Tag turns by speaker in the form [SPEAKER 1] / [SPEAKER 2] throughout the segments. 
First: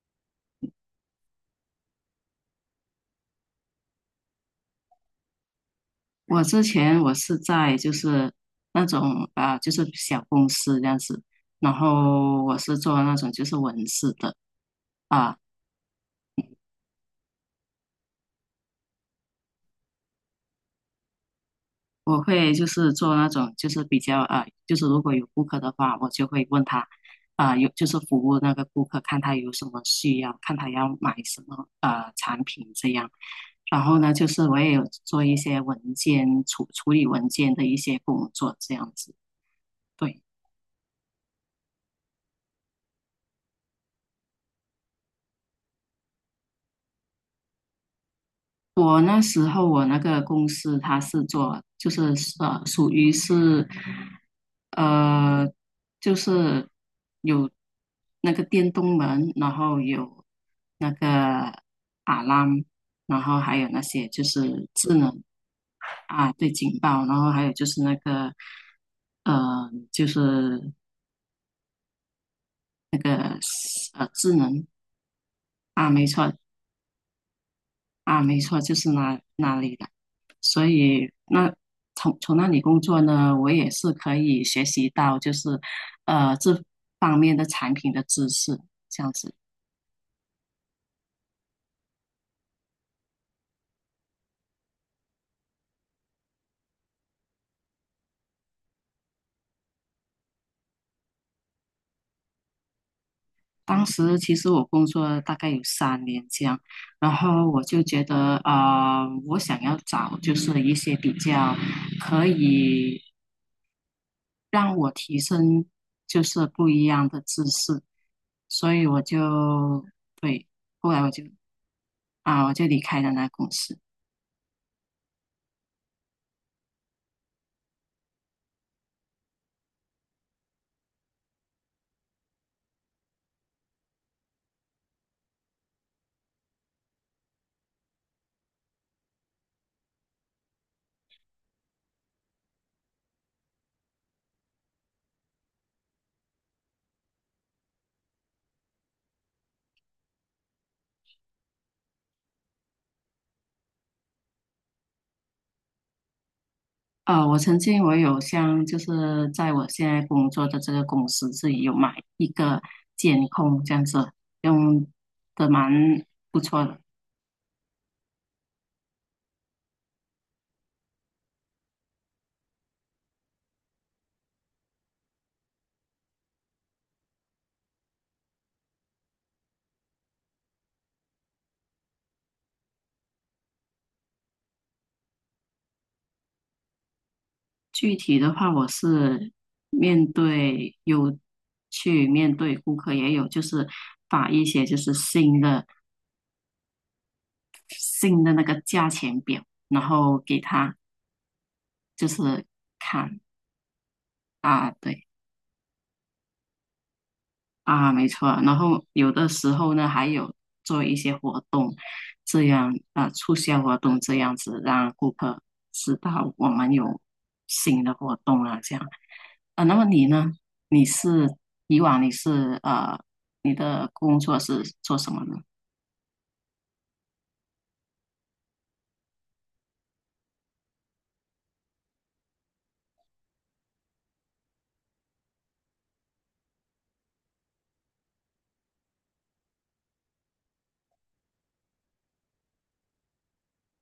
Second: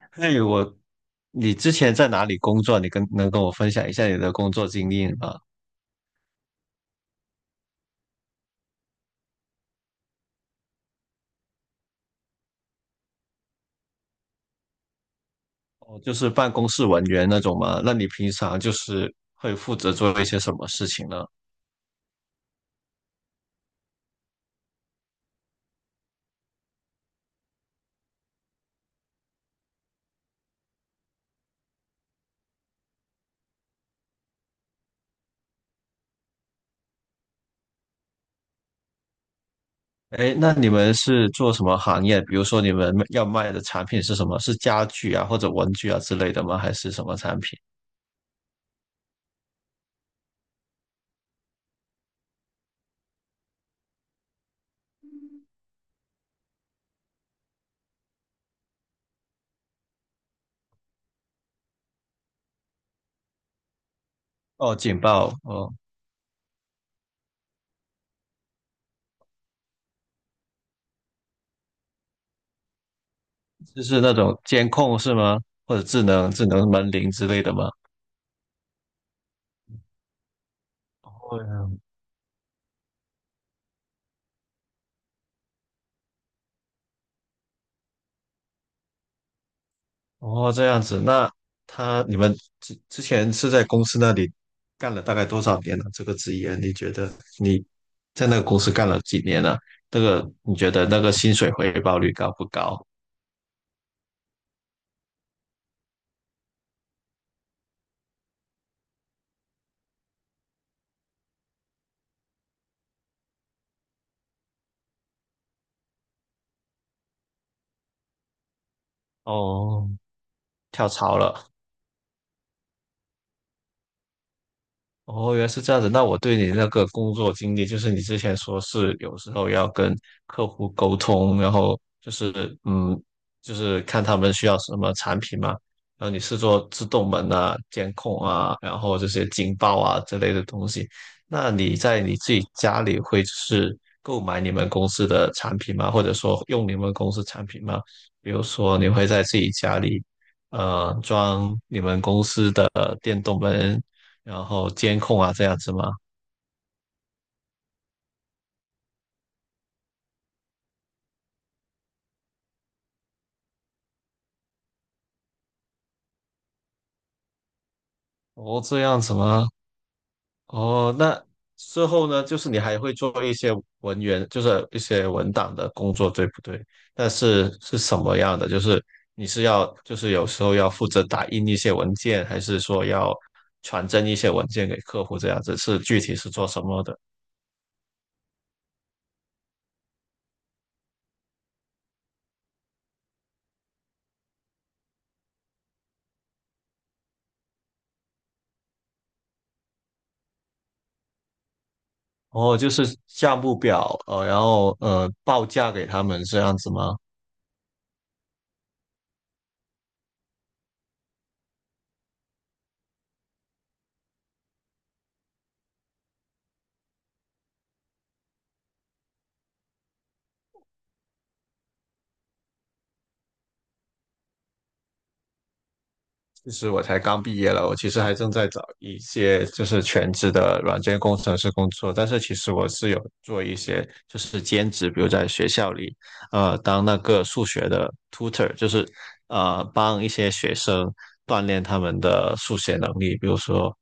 [SPEAKER 1] 哎，你之前在哪里工作？能跟我分享一下你的工作经历吗？
[SPEAKER 2] 我之前是在就是那种啊，就是小公司这样子，然后我是做那种就是文字的。啊，
[SPEAKER 1] 哦，就是办公室文员那种吗？那你平常就是会负责做一些什么事情呢？
[SPEAKER 2] 我会就是做那种就是比较啊，就是如果有顾客的话，我就会问他，有就是服务那个顾客，看他有什么需要，看他要买什么啊产品这样。然后呢，就是我也有做一些文件处处理文件的一些工作这样子，对。
[SPEAKER 1] 哎，那你们是做什么行业？比如说你们要卖的产品是什么？是家具啊，或者文具啊之类的吗？还是什么产品？
[SPEAKER 2] 我那时候那个公司它是做属于是，呃就是有那个电动门，然后有那个 alarm，然后还有那些就是
[SPEAKER 1] 哦，
[SPEAKER 2] 智
[SPEAKER 1] 警
[SPEAKER 2] 能。
[SPEAKER 1] 报，哦，
[SPEAKER 2] 啊对，警报，然后还有就是那个，呃就是那个，
[SPEAKER 1] 就是那
[SPEAKER 2] 智
[SPEAKER 1] 种
[SPEAKER 2] 能。
[SPEAKER 1] 监控是吗？或者
[SPEAKER 2] 啊
[SPEAKER 1] 智
[SPEAKER 2] 没
[SPEAKER 1] 能
[SPEAKER 2] 错，
[SPEAKER 1] 智能门铃之类的吗？
[SPEAKER 2] 啊没错，就是那里的。所以那从那里工作呢，我也是可以学习到就是这方面的产品的知识，这样子。
[SPEAKER 1] 哦，这样子，那你们之前是在公司那里干了大概多少年了，这个职业，你觉得你在那个公司干了几年了？那个你觉得那个薪水回报率高不高？
[SPEAKER 2] 当时其实我工作大概有三年这样，然后我就觉得啊，我想要找就是一些比较可以让我提升就是不一样的知识，所以我就，
[SPEAKER 1] 哦，
[SPEAKER 2] 对，
[SPEAKER 1] 跳
[SPEAKER 2] 后来我
[SPEAKER 1] 槽
[SPEAKER 2] 就，
[SPEAKER 1] 了。
[SPEAKER 2] 我就离开了那公司。
[SPEAKER 1] 哦，原来是这样子。那我对你那个工作经历，就是你之前说是有时候要跟客户沟通，然后就是嗯，就是看他们需要什么产品嘛，然后你是做自动门啊、监控啊，然后这些警报啊之类的东西。那你在你自己家里会就是购买你们公司的产品吗？或者说用你们公司产品吗？比如说你会在自己家里装你们公司的电动门，然后监控啊这样子吗？
[SPEAKER 2] 我曾经我有像就是在我现在工作的这个公司自己有买一个监控这样子，用的蛮不错的。
[SPEAKER 1] 哦，这样子吗？哦，那之后呢，就是你还会做一些文员，就是一些文档的工作，对不对？但是是什么样的？就是你是要，就是有时候要负责打印一些文件，还是说要传真一些文件给客户这样子？是具体是做什么的？
[SPEAKER 2] 具体的话，我是面对，有去面对顾客，也有就是把一些就是新的那个价钱表，然后给他就是
[SPEAKER 1] 哦，就是
[SPEAKER 2] 看。
[SPEAKER 1] 项目表，然后
[SPEAKER 2] 对。
[SPEAKER 1] 报价给他们这样子吗？
[SPEAKER 2] 啊，没错。然后有的时候呢，还有做一些活动，这样啊，促销活动这样子，让顾客知道我们有新的活动啊，这样。啊，那么你呢？你是，以往你是呃，你的工作是做什么呢？
[SPEAKER 1] 其实我才刚毕业了，我其实还正在找一些就是全职的软件工程师工作，但是其实我是有做一些就是兼职，比如在学校里，当那个数学的 tutor，就是帮一些学生锻炼他们的数学能力，比如说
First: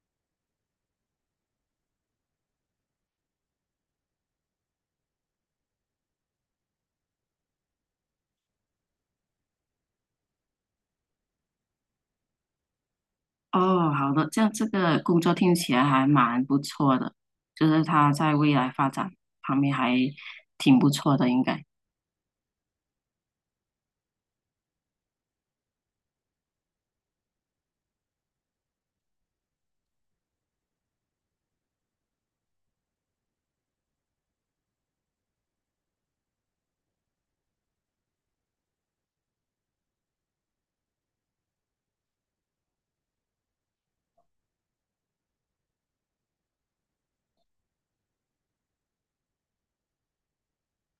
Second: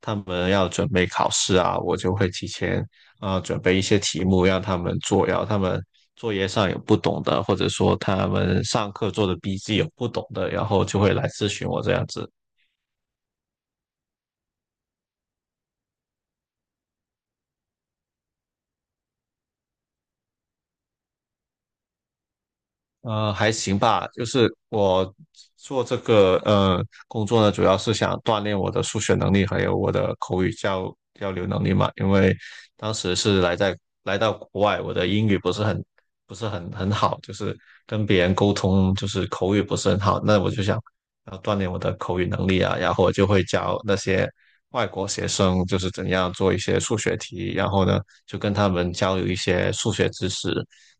[SPEAKER 1] 他们要准备考试啊，我就会提前准备一些题目让他们做，然后他们作业上有不懂的，或者说他们上课做的笔记有不懂的，然后就会来咨询我这样子。
[SPEAKER 2] 哦，好的，这样这个工作听起来还蛮不错的，就是它在未来发展方面还挺不错的，应该。
[SPEAKER 1] 还行吧，就是我做这个工作呢，主要是想锻炼我的数学能力，还有我的口语交流能力嘛。因为当时是来到国外，我的英语不是很好，就是跟别人沟通就是口语不是很好。那我就想要锻炼我的口语能力啊，然后我就会教那些外国学生就是怎样做一些数学题，然后呢就跟他们交流一些数学知识。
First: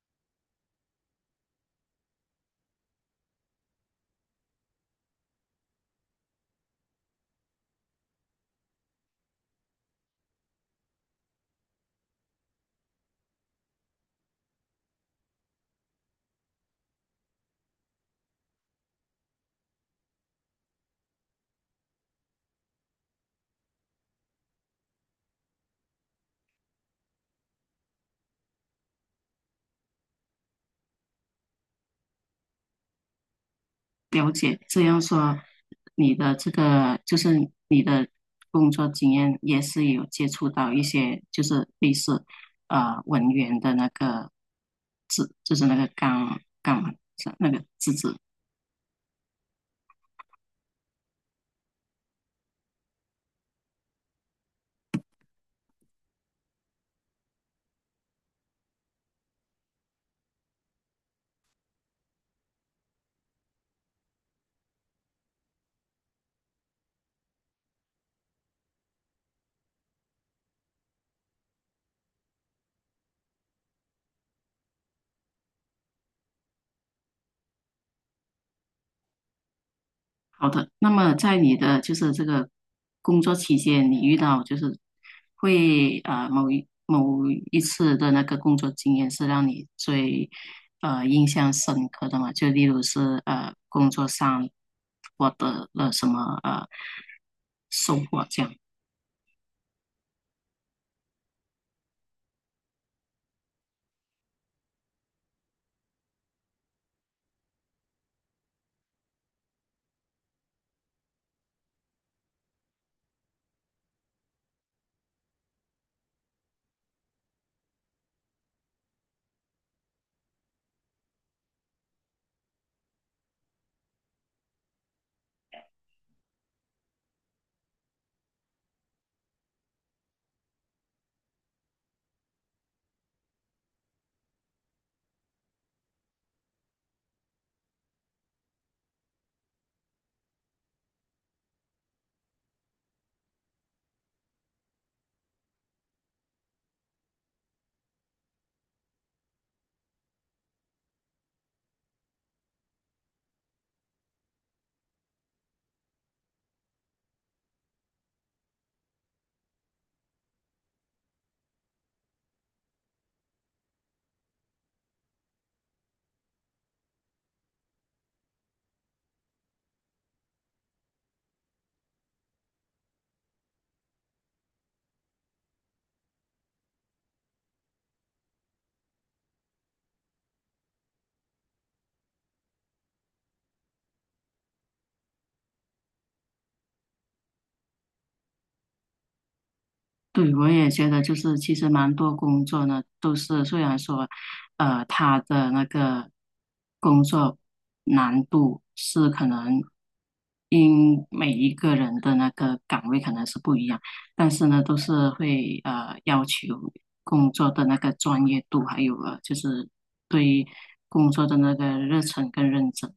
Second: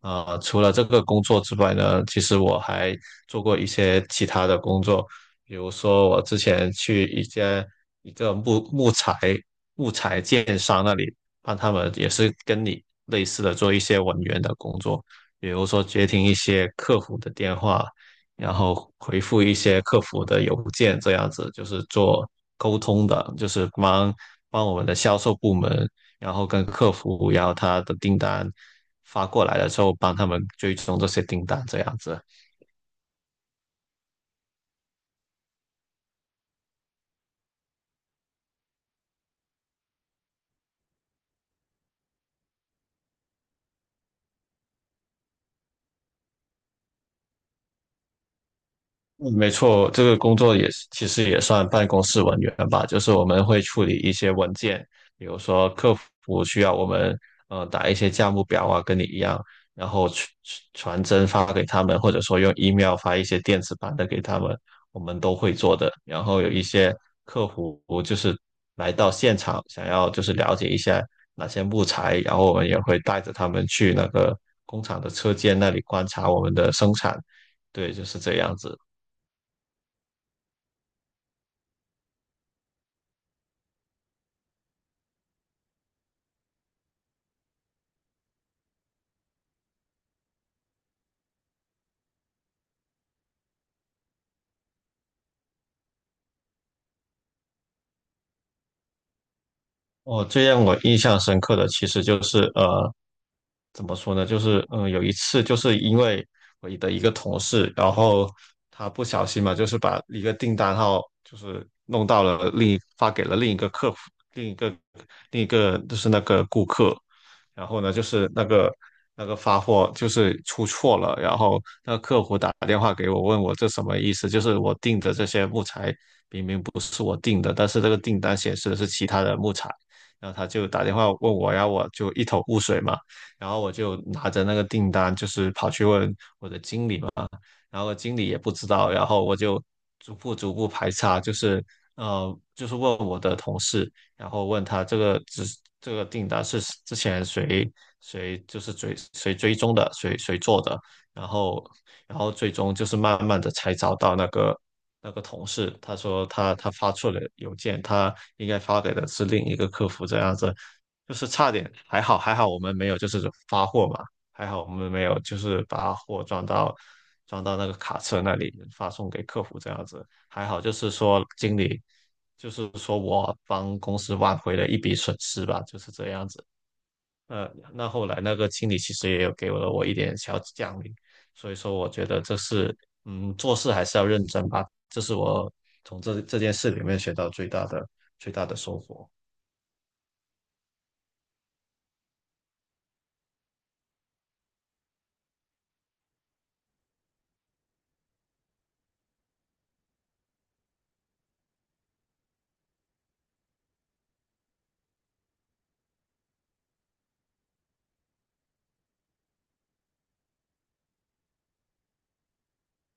[SPEAKER 1] 啊，除了这个工作之外呢，其实我还做过一些其他的工作，比如说我之前去一个木材建商那里，帮他们也是跟你类似的做一些文员的工作，比如说接听一些客服的电话，然后回复一些客服的邮件，这样子就是做沟通的，就是帮我们的销售部门然后跟客服然后他的订单发过来的时候，帮他们追踪这些订单这样子。
[SPEAKER 2] 了解，这样说，你的这个就是你的工作经验也是有接触到一些就是类似文员的那个字，就是那个岗嘛，是那个字。
[SPEAKER 1] 嗯，没错，这个工作也是其实也算办公室文员吧，就是我们会处理一些文件，比如说客服需要我们打一些价目表啊，跟你一样，然后传真发给他们，或者说用 email 发一些电子版的给他们，我们都会做的。然后有一些客服就是来到现场，想要就是了解一下哪些木材，然后我们也会带着他们去那个工厂的车间那里观察我们的生产，对，就是这样子。
[SPEAKER 2] 好的，那么在你的就是这个工作期间，你遇到就是会呃某一某一次的那个工作经验是让你最印象深刻的嘛？就例如是工作上获得了什么收获这样。
[SPEAKER 1] 哦，最让我印象深刻的其实就是怎么说呢？就是有一次就是因为我的一个同事，然后他不小心嘛，就是把一个订单号就是弄到了发给了另一个客服，另一个另一个就是那个顾客，然后呢，就是那个发货就是出错了，然后那个客服打电话给我，问我这什么意思？就是我订的这些木材明明不是我订的，但是这个订单显示的是其他的木材，然后他就打电话问我，然后我就一头雾水嘛。然后我就拿着那个订单，就是跑去问，然后经理也不知道，然后我就逐步逐步排查，就是问我的同事，然后问他这个只这个订单是之前谁就是追踪的，谁做的，然后最终就是慢慢的才找到那个同事，他说他发错了邮件，他应该发给的是另一个客服这样子，就是差点还好还好我们没有就是发货嘛。还好我们没有，就是把货装到那个卡车那里发送给客服这样子。还好就是说经理，就是说我帮公司挽回了一笔损失吧，就是这样子。呃，那后来那个经理其实也有给了我一点小奖励，所以说我觉得这是嗯做事还是要认真吧，这是我从这件事里面学到最大的收获。
[SPEAKER 2] 对，我也觉得就是，其实蛮多工作呢，都是虽然说，他的那个工作难度是可能因每一个人的那个岗位可能是不一样，但是呢，都是会要求工作的那个专业度，还有就是对工作的那个热忱跟认真。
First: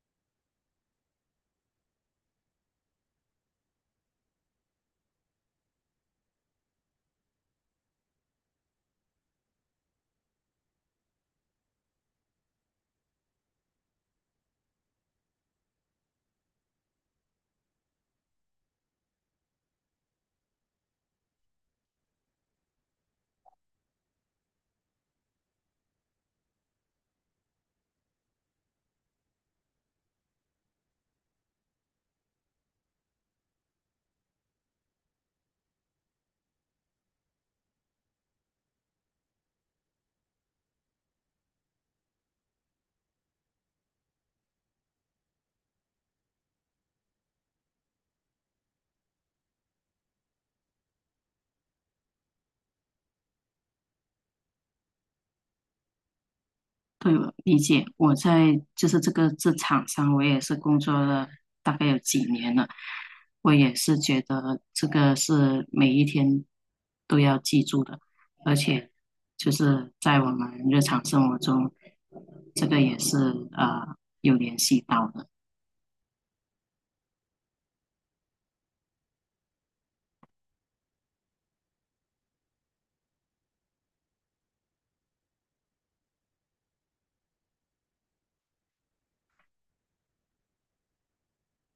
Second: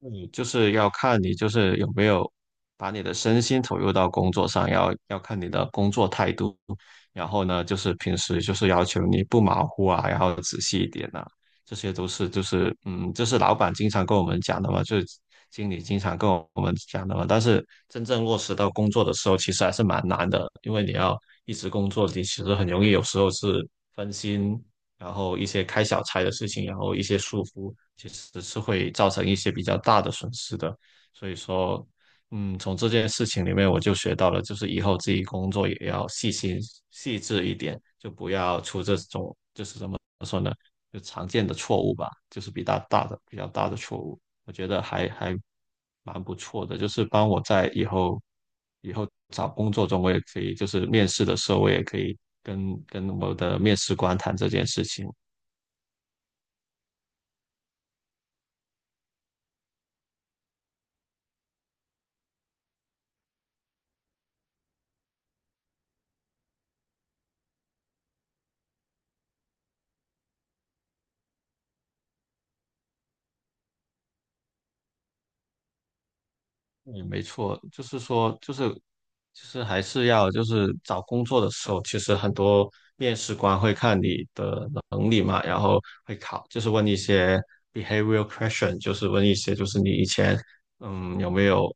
[SPEAKER 1] 你就是要看你就是有没有把你的身心投入到工作上，要看你的工作态度。然后呢，就是平时就是要求你不马虎啊，然后仔细一点啊，这些都是就是嗯，这是老板经常跟我们讲的嘛，就是经理经常跟我们讲的嘛。但是真正落实到工作的时候，其实还是蛮难的，因为你要一直工作，你其实很容易有时候是分心，然后一些开小差的事情，然后一些疏忽，其实是会造成一些比较大的损失的。所以说，嗯，从这件事情里面我就学到了，就是以后自己工作也要细心细致一点，就不要出这种怎么说呢，就常见的错误吧，就是比较大的错误。我觉得还蛮不错的，就是帮我在以后找工作中，我也可以就是面试的时候，我也可以跟我的面试官谈这件事情。
[SPEAKER 2] 对，我理解。我在就是这个这场上，我也是工作了大概有几年了。我也是觉得这个是每一天都要记住的，而且就是在我们日常生活中，这个也是呃有联系到的。
[SPEAKER 1] 嗯，没错，就是说，就是还是要就是找工作的时候，其实很多面试官会看你的能力嘛，然后会考，就是问一些 behavioral question，就是问一些就是你以前有没有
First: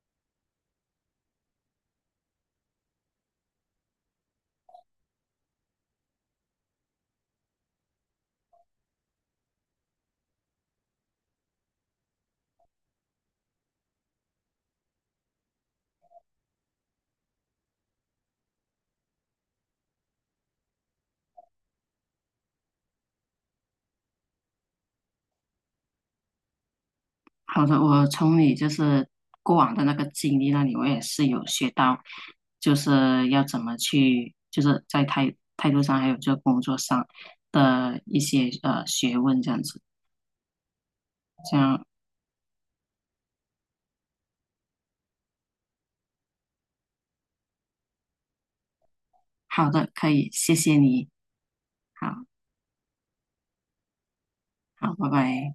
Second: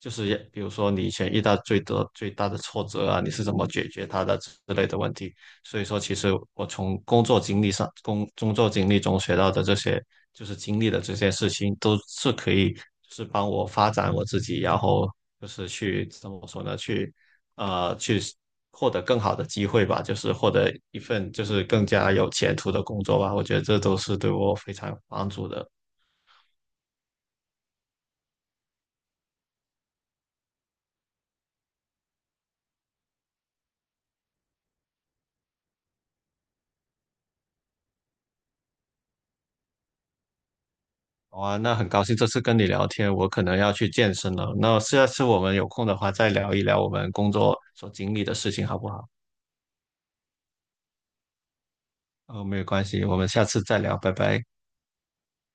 [SPEAKER 1] 就是也比如说你以前遇到最大的挫折啊，你是怎么解决它的之类的问题。所以说，其实我从工作经历上、工作经历中学到的这些，就是经历的这些事情，都是可以就是帮我发展我自己，然后就是去怎么说呢？去获得更好的机会吧，就是获得一份就是更加有前途的工作吧。我觉得这都是对我非常有帮助的。
[SPEAKER 2] 好的，我从你就是过往的那个经历那里，我也是有学到，就是要怎么去，就是在态度上，还有就工作上的一些学问这样子。这
[SPEAKER 1] 哇，那
[SPEAKER 2] 样，
[SPEAKER 1] 很高兴这次跟你聊天，我可能要去健身了。那下次我们有空的话，再聊一聊我们工作所经历的事情，好不好？
[SPEAKER 2] 好的，可以，谢谢你，好
[SPEAKER 1] 哦，没有关系，我们下次再聊，拜拜。
[SPEAKER 2] 好，拜拜。